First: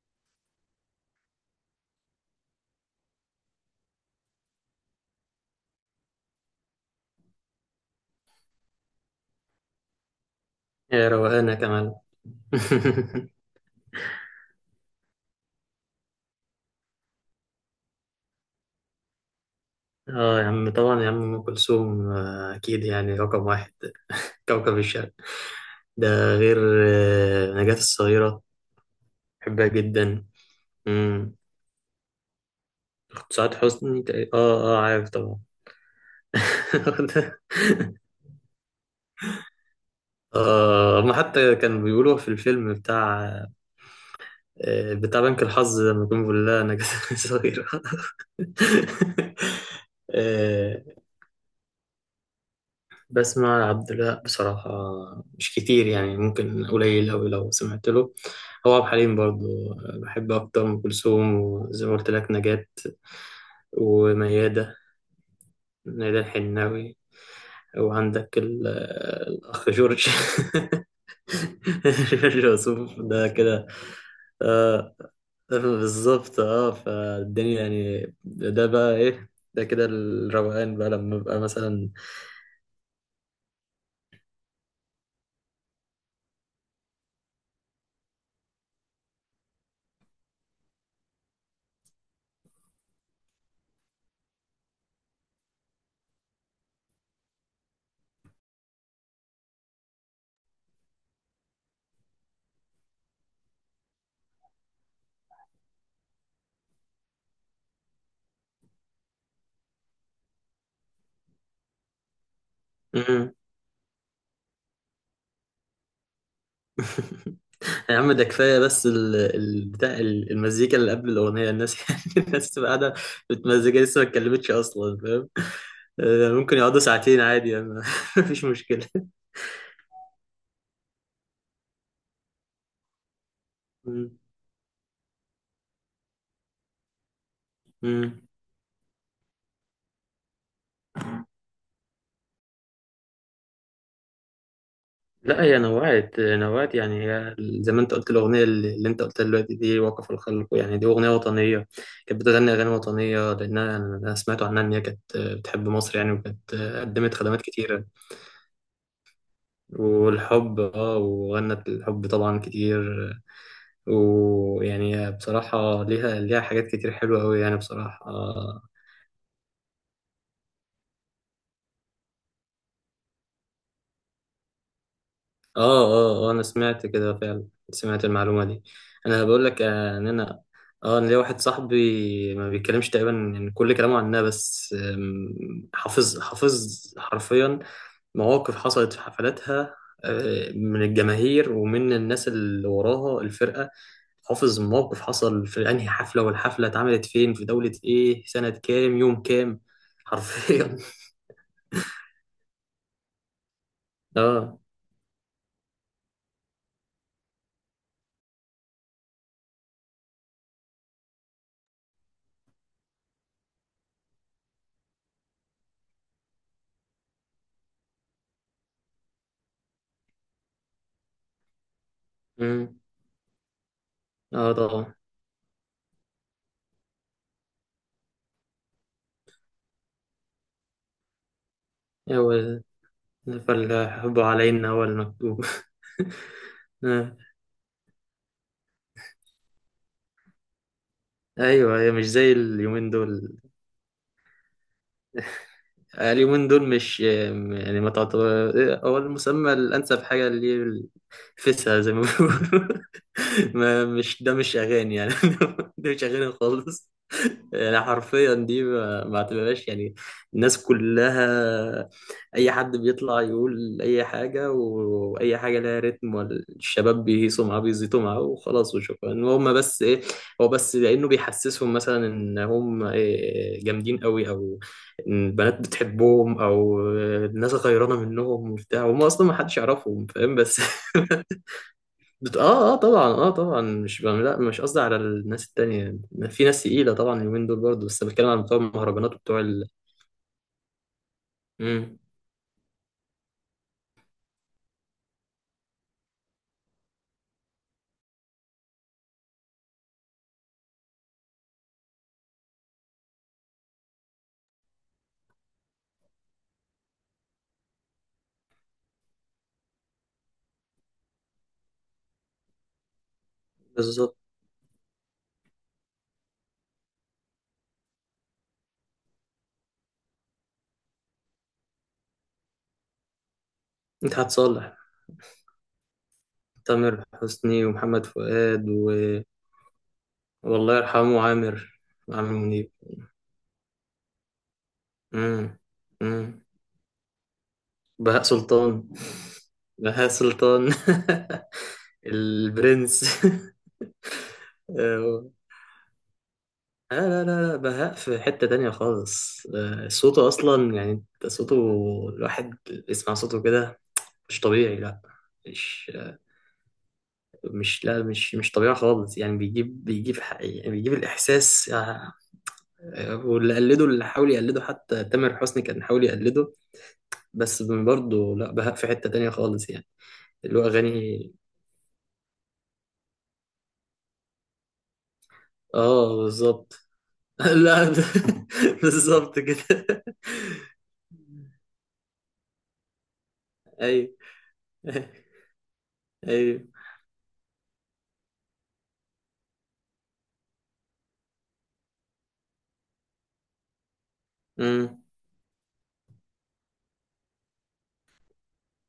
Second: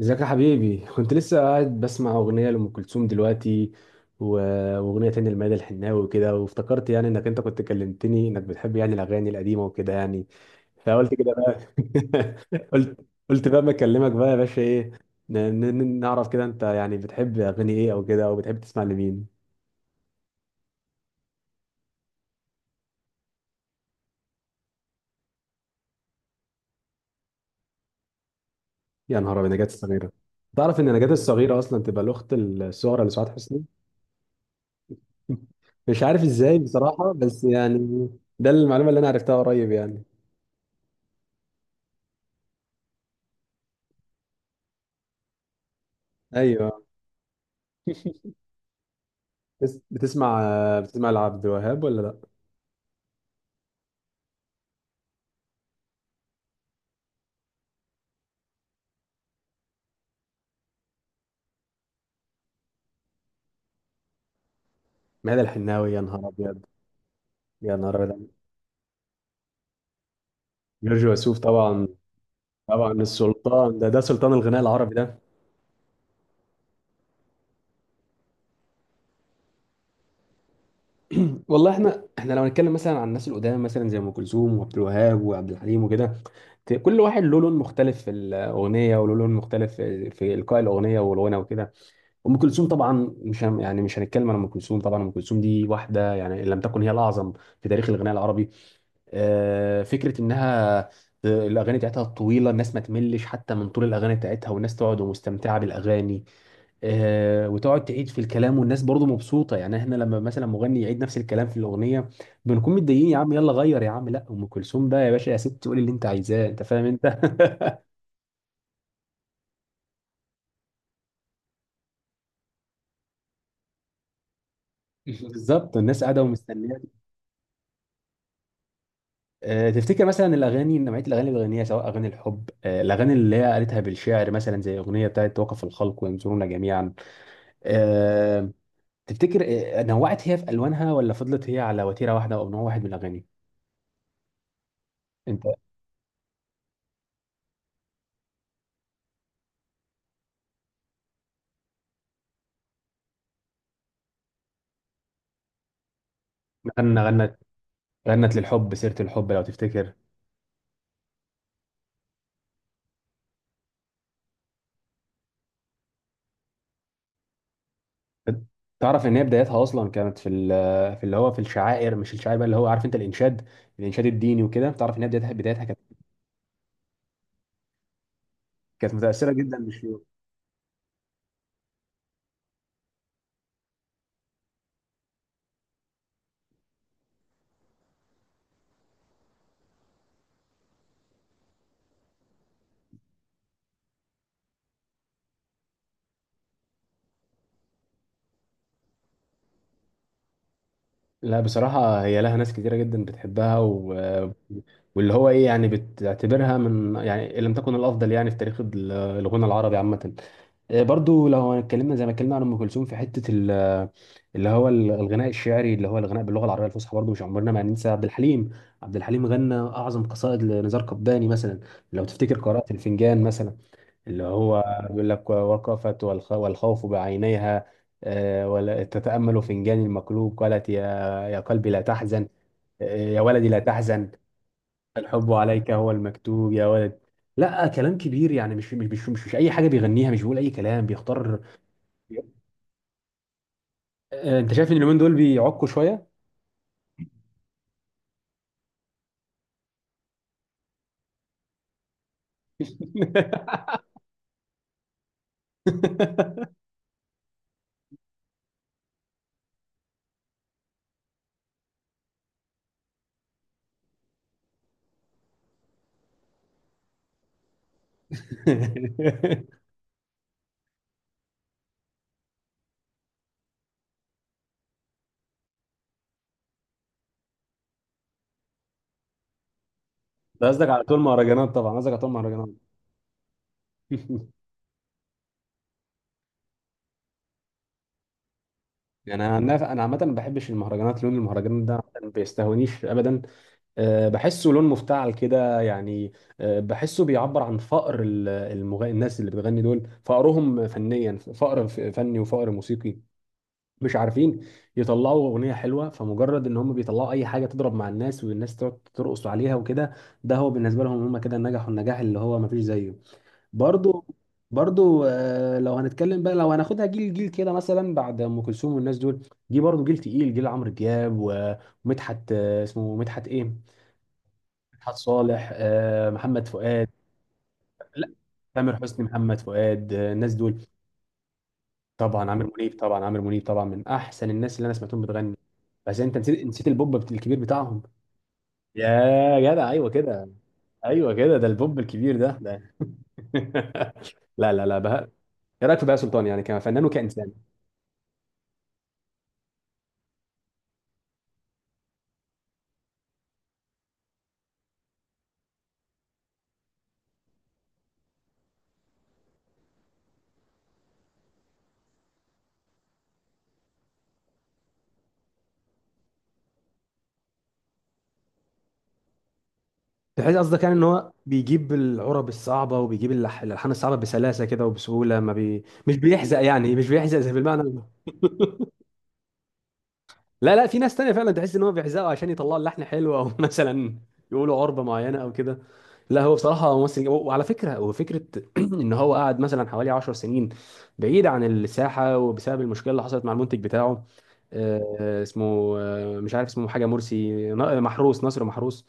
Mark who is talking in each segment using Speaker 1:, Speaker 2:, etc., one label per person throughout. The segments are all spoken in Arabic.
Speaker 1: ازيك يا حبيبي؟ كنت لسه قاعد بسمع اغنيه لام كلثوم دلوقتي و- واغنيه تانية لميادة الحناوي وكده، وافتكرت يعني انك انت كنت كلمتني انك بتحب يعني الاغاني القديمه وكده يعني.
Speaker 2: يا
Speaker 1: فقلت كده
Speaker 2: روقانة
Speaker 1: بقى،
Speaker 2: كمان.
Speaker 1: قلت، قلت بقى ما اكلمك بقى يا باشا، ايه نعرف كده انت يعني بتحب اغاني ايه، او كده، او بتحب تسمع لمين.
Speaker 2: اه يا عم طبعا، يا عم، ام كلثوم، اكيد يعني رقم واحد. كوكب الشرق، ده غير نجاة الصغيرة.
Speaker 1: يا نهار ابيض، نجاة
Speaker 2: بحبها
Speaker 1: الصغيره!
Speaker 2: جدا.
Speaker 1: تعرف ان نجاة
Speaker 2: امم.
Speaker 1: الصغيره اصلا تبقى الاخت الصغرى لسعاد
Speaker 2: سعاد
Speaker 1: حسني؟
Speaker 2: حسني اه، اه، عارف طبعا.
Speaker 1: مش عارف ازاي بصراحه، بس يعني ده المعلومه اللي انا عرفتها قريب يعني.
Speaker 2: اه، ما حتى كانوا بيقولوا في الفيلم بتاع بنك الحظ، لما يكون بيقول لها
Speaker 1: ايوه.
Speaker 2: نجاة الصغيرة.
Speaker 1: بس بتسمع، بتسمع لعبد الوهاب ولا لا؟
Speaker 2: بسمع لعبد الوهاب بصراحة. مش كتير يعني، ممكن قليل أوي لو سمعت له. هو عبد الحليم برضه. بحب أكتر أم كلثوم، وزي ما قلت لك نجاة، وميادة.
Speaker 1: ماذا الحناوي؟ يا
Speaker 2: ميادة
Speaker 1: نهار ابيض!
Speaker 2: الحناوي.
Speaker 1: يا نهار ابيض!
Speaker 2: وعندك الأخ جورج.
Speaker 1: جورج وسوف طبعا.
Speaker 2: جورج
Speaker 1: طبعا
Speaker 2: وسوف ده كده.
Speaker 1: السلطان ده، ده سلطان الغناء العربي
Speaker 2: آه
Speaker 1: ده.
Speaker 2: بالظبط. اه فالدنيا يعني، ده بقى إيه، ده كده الروقان بقى لما ببقى
Speaker 1: والله
Speaker 2: مثلا.
Speaker 1: احنا، احنا لو هنتكلم مثلا عن الناس القدام، مثلا زي ام كلثوم وعبد الوهاب وعبد الحليم وكده، كل واحد له لون مختلف في الاغنيه، وله لون مختلف في القاء الاغنيه والغنى وكده. ام كلثوم طبعا مش هن- يعني مش هنتكلم عن ام كلثوم. طبعا ام كلثوم دي واحده يعني ان لم تكن هي الاعظم في تاريخ الغناء العربي. آه، فكره انها الاغاني بتاعتها طويله، الناس ما تملش حتى من طول الاغاني بتاعتها، والناس تقعد ومستمتعه بالاغاني. آه، وتقعد تعيد في الكلام والناس برضو مبسوطه. يعني احنا لما مثلا مغني يعيد نفس الكلام في الاغنيه بنكون متضايقين، يا عم يلا غير يا عم! لا ام كلثوم بقى يا باشا، يا ست قولي اللي انت عايزاه، انت فاهم انت.
Speaker 2: يا عم، ده كفايه، بس بتاع المزيكا اللي قبل الاغنيه، الناس يعني الناس تبقى قاعده متمزجه، لسه ما اتكلمتش اصلا، فاهم؟
Speaker 1: بالظبط، الناس قاعده
Speaker 2: آه، ممكن
Speaker 1: ومستنيه.
Speaker 2: يقعدوا ساعتين عادي يعني. مفيش مشكله.
Speaker 1: آه، تفتكر مثلا الاغاني، نوعيه الاغاني اللي بيغنيها، سواء اغاني الحب، آه، الاغاني اللي هي قالتها
Speaker 2: مم.
Speaker 1: بالشعر مثلا زي اغنيه بتاعت وقف الخلق وينظرون جميعا،
Speaker 2: مم.
Speaker 1: آه، تفتكر آه، نوعت هي في الوانها، ولا فضلت هي على وتيره واحده او نوع واحد من الاغاني؟
Speaker 2: لا،
Speaker 1: انت
Speaker 2: هي نوعت نوعت يعني، هي زي ما انت قلت الاغنيه اللي انت قلتها دلوقتي دي، وقف الخلق، يعني دي اغنيه وطنيه. كانت بتغني اغاني وطنيه، لانها أنا سمعت عنها ان هي كانت بتحب مصر يعني، وكانت
Speaker 1: مثلا
Speaker 2: قدمت
Speaker 1: غنت،
Speaker 2: خدمات كتيره.
Speaker 1: غنت للحب سيره الحب لو تفتكر.
Speaker 2: والحب وغنت الحب طبعا كتير. ويعني بصراحة ليها حاجات كتير حلوة أوي يعني، بصراحة، آه.
Speaker 1: تعرف ان هي بدايتها اصلا كانت في في اللي هو في الشعائر، مش الشعائر بقى اللي هو، عارف انت، الانشاد، الانشاد الديني وكده. تعرف ان هي بدايتها، بدايتها كانت،
Speaker 2: آه، آه، آه، أنا سمعت كده فعلا، سمعت المعلومة دي.
Speaker 1: كانت
Speaker 2: أنا
Speaker 1: متاثره
Speaker 2: بقول
Speaker 1: جدا
Speaker 2: لك،
Speaker 1: بالشيوخ.
Speaker 2: إن أنا ليا واحد صاحبي ما بيتكلمش تقريبا يعني، كل كلامه عنها بس، حافظ، حافظ حرفيا مواقف حصلت في حفلاتها، من الجماهير ومن الناس اللي وراها الفرقة. حافظ موقف حصل في أنهي حفلة، والحفلة اتعملت فين، في دولة إيه، سنة كام، يوم كام، حرفيا.
Speaker 1: لا بصراحه هي لها ناس كتيره جدا بتحبها و...
Speaker 2: اه.
Speaker 1: واللي هو ايه يعني بتعتبرها من يعني ان لم تكن الافضل يعني في تاريخ الغنى العربي عامه. آه، برضو لو اتكلمنا زي ما اتكلمنا عن ام كلثوم في حته الغناء الشعري اللي هو الغناء باللغه العربيه الفصحى، برضو مش عمرنا ما هننسى عبد الحليم. عبد الحليم غنى اعظم قصائد لنزار قباني مثلا. لو تفتكر قراءه
Speaker 2: مم.
Speaker 1: الفنجان مثلا، اللي
Speaker 2: اه
Speaker 1: هو
Speaker 2: طبعا.
Speaker 1: بيقول لك وقفت والخ- والخوف بعينيها، آه، ولا تتامل فنجان المقلوب، قالت يا، يا قلبي لا تحزن،
Speaker 2: هو
Speaker 1: آه، يا ولدي لا تحزن،
Speaker 2: فالحب علينا هو
Speaker 1: الحب
Speaker 2: المكتوب.
Speaker 1: عليك هو المكتوب يا ولد.
Speaker 2: آه.
Speaker 1: لا كلام كبير يعني، مش اي حاجه بيغنيها، مش بيقول اي كلام، بيختار.
Speaker 2: ايوه، هي مش زي اليومين دول.
Speaker 1: آه، انت شايف ان اليومين دول بيعكوا شويه؟
Speaker 2: آه، اليومين دول مش يعني، ما تعتبر. آه، هو المسمى الأنسب حاجة اللي فيسها زي ما بيقولوا. ما، مش ده مش أغاني يعني. ده مش أغاني خالص. يعني حرفيا دي ما اعتبرهاش يعني. الناس كلها، أي حد بيطلع يقول أي حاجة، وأي حاجة لها رتم والشباب بيهيصوا معاه، بيزيطوا معاه وخلاص وشكرا، وهم بس إيه؟ هو بس لأنه بيحسسهم مثلا إن هم إيه، جامدين قوي، أو البنات بتحبهم، او الناس غيرانه منهم وبتاع، وهم اصلا ما حدش يعرفهم، فاهم؟
Speaker 1: ده
Speaker 2: بس
Speaker 1: قصدك على طول مهرجانات؟ طبعا قصدك على طول مهرجانات.
Speaker 2: اه، اه طبعا، اه طبعا، مش لا مش قصدي على الناس التانية. في ناس تقيلة طبعا اليومين دول برضه، بس بتكلم عن بتوع المهرجانات
Speaker 1: يعني انا
Speaker 2: وبتوع
Speaker 1: عن
Speaker 2: ال.
Speaker 1: انا عامه ما بحبش المهرجانات، لون المهرجانات ده
Speaker 2: مم.
Speaker 1: عامةً ما بيستهونيش ابدا. آه، بحسه لون مفتعل كده يعني. آه، بحسه بيعبر عن فقر الناس اللي بتغني دول، فقرهم فنيا، فقر فني وفقر موسيقي. مش عارفين يطلعوا اغنيه حلوه، فمجرد ان هم بيطلعوا اي حاجه تضرب مع الناس والناس تقعد ترقص عليها وكده، ده هو بالنسبه لهم، هم كده نجحوا النجاح اللي هو ما فيش زيه. برضو،
Speaker 2: بالظبط.
Speaker 1: برضو آه، لو هنتكلم بقى، لو هناخدها جيل جيل كده، مثلا بعد ام كلثوم والناس دول جه برضو جيل تقيل، جيل عمرو دياب، و- ومدحت، آه اسمه مدحت ايه؟
Speaker 2: مدحت صالح.
Speaker 1: مدحت صالح، آه، محمد فؤاد.
Speaker 2: تامر حسني ومحمد
Speaker 1: لا،
Speaker 2: فؤاد
Speaker 1: تامر
Speaker 2: و...
Speaker 1: حسني، محمد فؤاد، آه، الناس دول.
Speaker 2: والله يرحمه عامر.
Speaker 1: طبعا
Speaker 2: عامر
Speaker 1: عامر
Speaker 2: منيب.
Speaker 1: منيب، طبعا عامر منيب طبعا، من احسن الناس اللي انا سمعتهم بتغني.
Speaker 2: مم.
Speaker 1: بس انت
Speaker 2: مم.
Speaker 1: نسيت، نسيت البوب الكبير بتاعهم.
Speaker 2: بهاء سلطان.
Speaker 1: يا جدع ايوه
Speaker 2: بهاء
Speaker 1: كده،
Speaker 2: سلطان.
Speaker 1: ايوه كده، ده البوب الكبير ده، ده
Speaker 2: البرنس.
Speaker 1: لا لا لا، بهاء. ايه رايك في بهاء سلطان يعني كفنان
Speaker 2: آه، لا،
Speaker 1: وكانسان؟
Speaker 2: لا، لا، بهاء في حتة تانية خالص. صوته أصلا يعني، أنت صوته، الواحد يسمع صوته كده، مش طبيعي، لا، مش مش لا، مش مش طبيعي خالص يعني. بيجيب، يعني بيجيب الإحساس، آه. آه، واللي قلده، اللي حاول يقلده، حتى تامر حسني كان حاول يقلده، بس برضه لا، بهاء في حتة تانية خالص يعني.
Speaker 1: بحيث
Speaker 2: اللي
Speaker 1: قصدك
Speaker 2: هو
Speaker 1: يعني ان هو
Speaker 2: أغاني.
Speaker 1: بيجيب العرب الصعبه، وبيجيب الالحان الصعبه بسلاسه كده وبسهوله، ما بي... مش
Speaker 2: آه
Speaker 1: بيحزق يعني،
Speaker 2: بالظبط.
Speaker 1: مش بيحزق زي، بالمعنى.
Speaker 2: لا. بالظبط كده.
Speaker 1: لا لا، في ناس تانية فعلا تحس ان هو بيحزقوا عشان يطلعوا اللحن حلو او مثلا
Speaker 2: أيوه.
Speaker 1: يقولوا عربة معينة او كده. لا، هو
Speaker 2: أيوه.
Speaker 1: بصراحة ممثل وعلى فكرة، وفكرة ان هو قعد مثلا حوالي 10 سنين بعيد عن الساحة، وبسبب المشكلة اللي حصلت مع المنتج بتاعه، آه،
Speaker 2: أمم.
Speaker 1: آه، اسمه آه، مش عارف اسمه، حاجة مرسي، محروس، ناصر محروس.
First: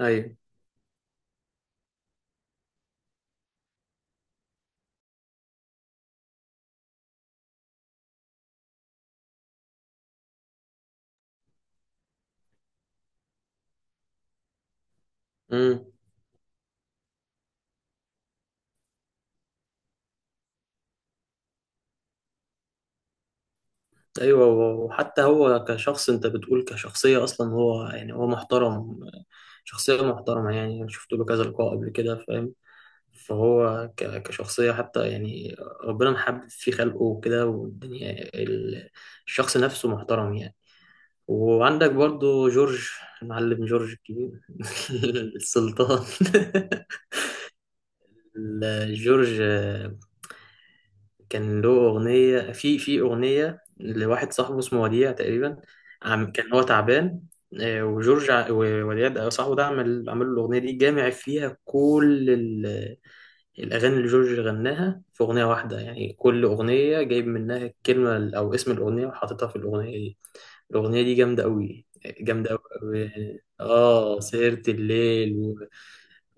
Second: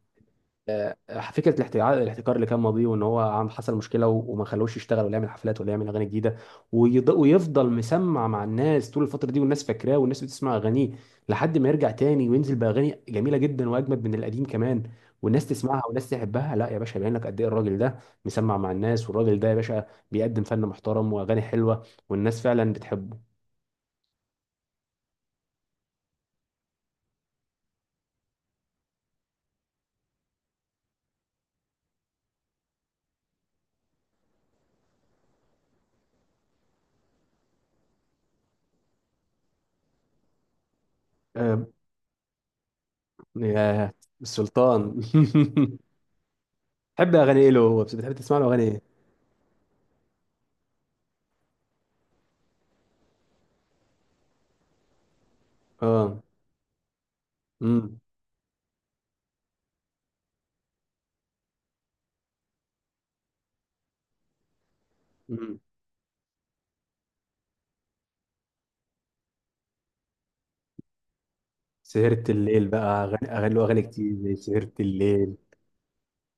Speaker 2: أيوه.
Speaker 1: آه، فكره الاحتكار، الاحتكار اللي كان ماضيه، وان هو عم حصل مشكله و- وما خلوش يشتغل ولا يعمل حفلات ولا يعمل اغاني جديده، ويض- ويفضل مسمع مع الناس طول الفتره دي، والناس فاكراه والناس بتسمع اغانيه، لحد ما يرجع تاني وينزل باغاني جميله جدا واجمد من القديم كمان، والناس تسمعها
Speaker 2: أمم.
Speaker 1: والناس تحبها. لا يا باشا، يبين لك قد ايه الراجل ده مسمع مع الناس، والراجل ده يا باشا بيقدم فن محترم واغاني حلوه، والناس فعلا بتحبه.
Speaker 2: ايوه، وحتى هو كشخص، انت بتقول كشخصيه، اصلا هو يعني هو محترم، شخصيه محترمه يعني، انا شفت له كذا لقاء قبل كده، فاهم؟ فهو كشخصيه حتى يعني، ربنا محبب في خلقه وكده والدنيا، ال- الشخص نفسه محترم يعني.
Speaker 1: آه،
Speaker 2: وعندك برضو جورج، المعلم
Speaker 1: يا
Speaker 2: جورج الكبير.
Speaker 1: السلطان.
Speaker 2: السلطان.
Speaker 1: تحب اغاني ايه له؟ هو بتحب تسمع له اغاني ايه؟
Speaker 2: جورج كان له أغنية في أغنية لواحد صاحبه اسمه وديع تقريبا،
Speaker 1: اه،
Speaker 2: عم كان هو تعبان، آه،
Speaker 1: امم،
Speaker 2: وجورج ووديع صاحبه ده عمل له الأغنية دي، جامع فيها كل الأغاني اللي جورج غناها في أغنية واحدة، يعني كل أغنية جايب منها الكلمة أو اسم الأغنية وحاططها في الأغنية دي. الأغنية دي جامدة أوي،
Speaker 1: سهرة
Speaker 2: جامدة أوي،
Speaker 1: الليل بقى،
Speaker 2: أوي.
Speaker 1: أغاني، أغاني له، أغاني كتير
Speaker 2: آه،
Speaker 1: زي
Speaker 2: سهرة
Speaker 1: سهرة الليل،
Speaker 2: الليل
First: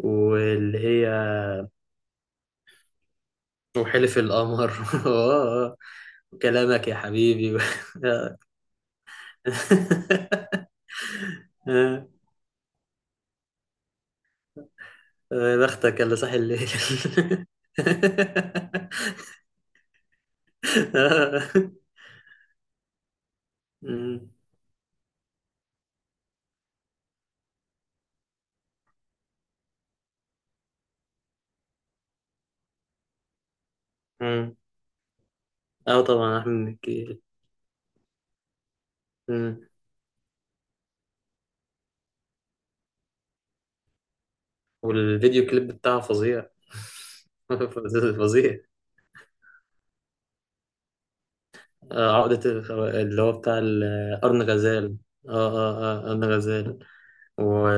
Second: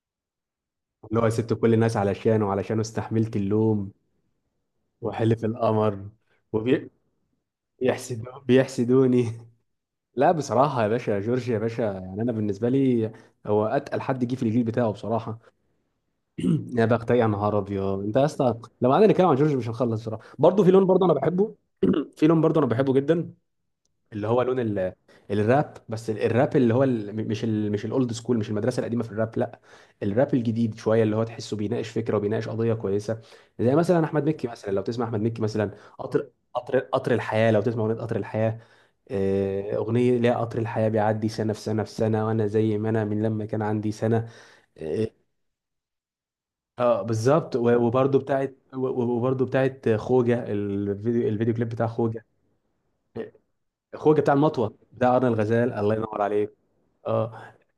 Speaker 2: واللي هي
Speaker 1: اللي هو سبت كل الناس علشانه وعلشانه استحملت اللوم،
Speaker 2: وحلف القمر.
Speaker 1: وحلف
Speaker 2: آه، آه.
Speaker 1: القمر،
Speaker 2: وكلامك
Speaker 1: وبيحسدوني،
Speaker 2: يا حبيبي.
Speaker 1: بيحسدوني. لا بصراحة يا باشا، جورج يا باشا،
Speaker 2: آه،
Speaker 1: يعني أنا بالنسبة لي هو أتقل حد جه في الجيل بتاعه بصراحة.
Speaker 2: يا بختك اللي صاحي الليل.
Speaker 1: يا بختي، يا نهار أبيض! أنت يا اسطى لو قعدنا نتكلم عن جورج مش هنخلص بصراحة. برضه في لون برضه أنا
Speaker 2: اه.
Speaker 1: بحبه، في لون برضه أنا بحبه جدا،
Speaker 2: مم.
Speaker 1: اللي هو لون الراب. بس الراب اللي هو مش الاولد سكول، مش المدرسه القديمه في الراب، لا، الراب الجديد شويه اللي هو تحسه بيناقش فكره وبيناقش قضيه كويسه. زي مثلا احمد مكي
Speaker 2: مم.
Speaker 1: مثلا، لو تسمع احمد مكي مثلا،
Speaker 2: آه
Speaker 1: قطر،
Speaker 2: طبعا، احمد
Speaker 1: قطر، قطر
Speaker 2: مكي.
Speaker 1: الحياه، لو تسمع اغنيه قطر الحياه،
Speaker 2: مم.
Speaker 1: آه، أغنية ليها قطر الحياة بيعدي سنة في سنة في سنة وأنا زي ما أنا من لما كان عندي سنة. اه.
Speaker 2: والفيديو كليب بتاعه فظيع.
Speaker 1: آه، بالظبط، و- وبرضه بتاعت،
Speaker 2: فظيع.
Speaker 1: و- و- وبرضه بتاعت خوجة، الفيديو، الفيديو كليب بتاع
Speaker 2: آه،
Speaker 1: خوجة.
Speaker 2: عقدة اللي
Speaker 1: آه،
Speaker 2: هو بتاع
Speaker 1: خوجة بتاع
Speaker 2: أرن
Speaker 1: المطوة،
Speaker 2: غزال.
Speaker 1: بتاع أرن
Speaker 2: اه،
Speaker 1: الغزال، الله
Speaker 2: اه، اه،
Speaker 1: ينور
Speaker 2: أرن
Speaker 1: عليك.
Speaker 2: غزال
Speaker 1: اه،
Speaker 2: و...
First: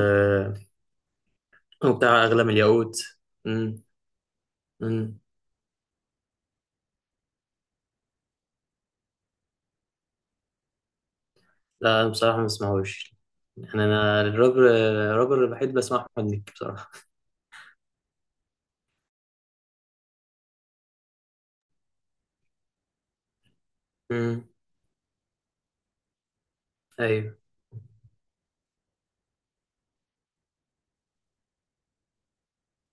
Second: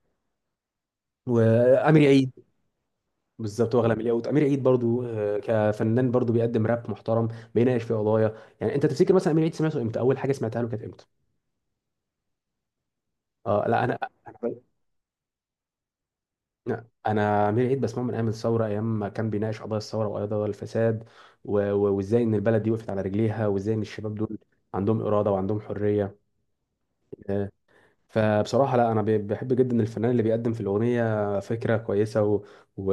Speaker 1: وامير
Speaker 2: وبتاع
Speaker 1: عيد.
Speaker 2: أغلى الياقوت.
Speaker 1: بالظبط هو
Speaker 2: مم.
Speaker 1: اغلى من الياقوت. امير عيد برضو،
Speaker 2: مم.
Speaker 1: آه، كفنان برضو بيقدم راب محترم، بيناقش في قضايا. يعني انت تفتكر مثلا امير عيد سمعته امتى؟ اول حاجه سمعتها له كانت امتى؟
Speaker 2: لا، أنا بصراحة ما بسمعوش،
Speaker 1: اه لا،
Speaker 2: يعني
Speaker 1: انا،
Speaker 2: أنا
Speaker 1: انا
Speaker 2: الرابر، الوحيد بسمع أحمد مكي.
Speaker 1: لا، أنا امير عيد بسمعه من ايام الثوره، ايام ما كان بيناقش قضايا الثوره وقضايا الفساد و- و- وازاي ان البلد دي وقفت على رجليها، وازاي ان الشباب دول
Speaker 2: بصراحة.
Speaker 1: عندهم اراده وعندهم حريه.
Speaker 2: ايوه.
Speaker 1: آه، فبصراحة لا، أنا بحب جدا الفنان اللي بيقدم في الأغنية فكرة كويسة و... و...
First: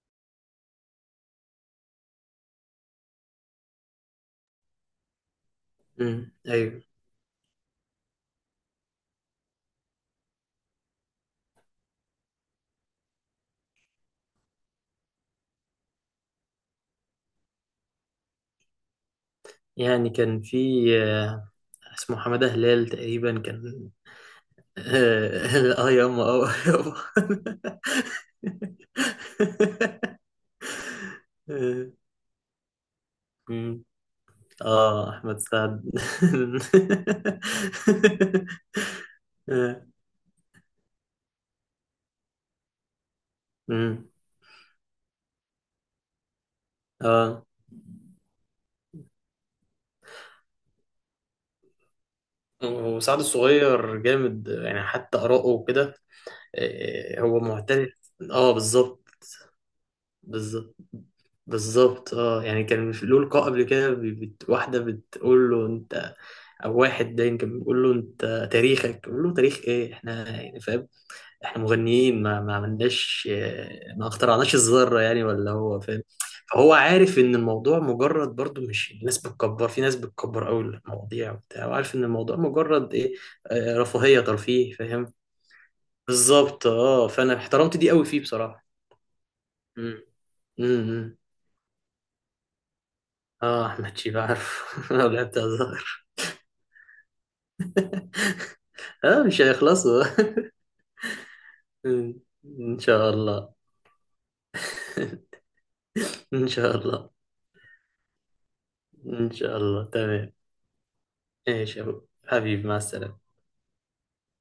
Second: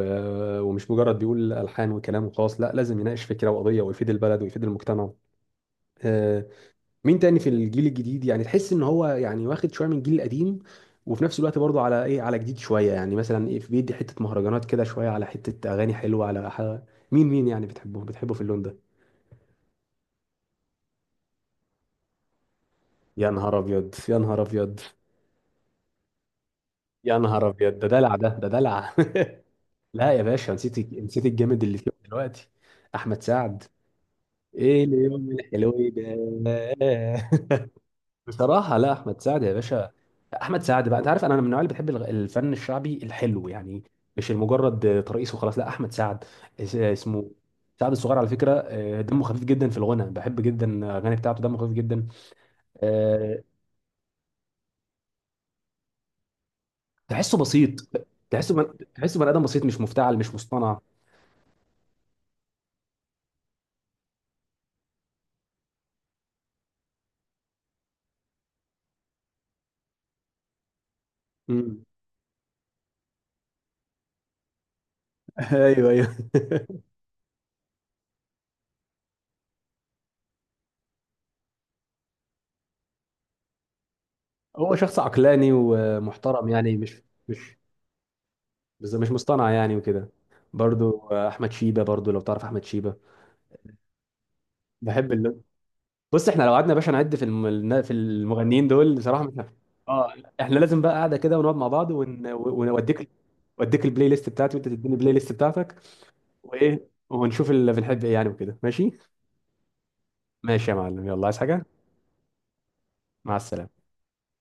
Speaker 1: ومش مجرد بيقول ألحان وكلام وخلاص، لا، لازم يناقش فكرة وقضية ويفيد البلد ويفيد المجتمع.
Speaker 2: امم.
Speaker 1: آه،
Speaker 2: ايوه.
Speaker 1: مين تاني في الجيل الجديد يعني تحس إن هو يعني واخد شوية من الجيل القديم، وفي نفس الوقت برضه على إيه، على جديد شوية يعني، مثلا إيه بيدي حتة مهرجانات كده شوية على حتة أغاني حلوة على ح... مين، مين يعني بتحبه، بتحبه في اللون ده؟
Speaker 2: يعني كان في، آه، اسمه حماده هلال
Speaker 1: يا
Speaker 2: تقريبا
Speaker 1: نهار
Speaker 2: كان.
Speaker 1: أبيض! يا نهار أبيض!
Speaker 2: اه، آه، ياما، اه، ياما.
Speaker 1: يا نهار أبيض ده دلع، ده ده دلع. لا يا باشا، نسيت، نسيت الجامد اللي فيه دلوقتي، احمد سعد،
Speaker 2: أمم.
Speaker 1: ايه
Speaker 2: اه،
Speaker 1: اليوم
Speaker 2: احمد
Speaker 1: الحلو
Speaker 2: سعد.
Speaker 1: ده. بصراحه لا، احمد سعد يا باشا، احمد سعد بقى، انت عارف انا من النوع اللي بتحب الفن الشعبي الحلو يعني،
Speaker 2: أمم.
Speaker 1: مش المجرد ترقيص وخلاص. لا، احمد سعد اسمه
Speaker 2: اه،
Speaker 1: سعد الصغير على فكره، آه، دمه خفيف جدا في الغنى، بحب جدا الاغاني بتاعته، دمه خفيف جدا.
Speaker 2: وسعد
Speaker 1: آه،
Speaker 2: الصغير جامد يعني، حتى آراءه وكده. آه،
Speaker 1: تحسه
Speaker 2: هو
Speaker 1: بسيط،
Speaker 2: معترف. اه، بالظبط،
Speaker 1: تحسه بني ادم بسيط، مش مفتعل مش
Speaker 2: بالظبط،
Speaker 1: مصطنع.
Speaker 2: بالظبط. اه يعني كان له لقاء قبل كده، واحدة بتقول له انت، او واحد ده كان بيقول له انت تاريخك، بيقول له تاريخ ايه، احنا يعني فاهم، احنا
Speaker 1: مم.
Speaker 2: مغنيين، ما عملناش، ما اخترعناش الذرة يعني، ولا هو
Speaker 1: ايوه
Speaker 2: فاهم.
Speaker 1: ايوه.
Speaker 2: فهو عارف ان الموضوع مجرد برضو، مش الناس بتكبر، في ناس بتكبر قوي المواضيع وبتاع، وعارف ان الموضوع مجرد ايه، رفاهية، ترفيه،
Speaker 1: هو شخص
Speaker 2: فاهم.
Speaker 1: عقلاني ومحترم،
Speaker 2: بالظبط.
Speaker 1: يعني مش،
Speaker 2: اه فانا
Speaker 1: مش،
Speaker 2: احترمت دي قوي فيه بصراحة.
Speaker 1: بس مش مصطنع يعني
Speaker 2: امم.
Speaker 1: وكده.
Speaker 2: إمم،
Speaker 1: برضو
Speaker 2: إمم.
Speaker 1: احمد شيبة، برضو لو تعرف احمد شيبة،
Speaker 2: اه، احمد شيبة عارف، لو
Speaker 1: بحب
Speaker 2: لعبت
Speaker 1: اللون.
Speaker 2: هزار.
Speaker 1: بص احنا لو قعدنا يا باشا نعد في في المغنيين دول بصراحة
Speaker 2: اه،
Speaker 1: مش
Speaker 2: مش هيخلصوا.
Speaker 1: اه احنا لازم بقى قاعدة كده ونقعد مع بعض ون...
Speaker 2: ان شاء
Speaker 1: ونوديك،
Speaker 2: الله.
Speaker 1: وديك البلاي ليست بتاعتي وانت تديني البلاي ليست بتاعتك،
Speaker 2: ان شاء
Speaker 1: وايه،
Speaker 2: الله.
Speaker 1: ونشوف اللي بنحب ايه يعني وكده ماشي.
Speaker 2: ان شاء الله، تمام.
Speaker 1: ماشي يا معلم، يلا عايز حاجة؟
Speaker 2: ايش يا أبو- حبيبي، مع السلامة.
Speaker 1: مع السلامة.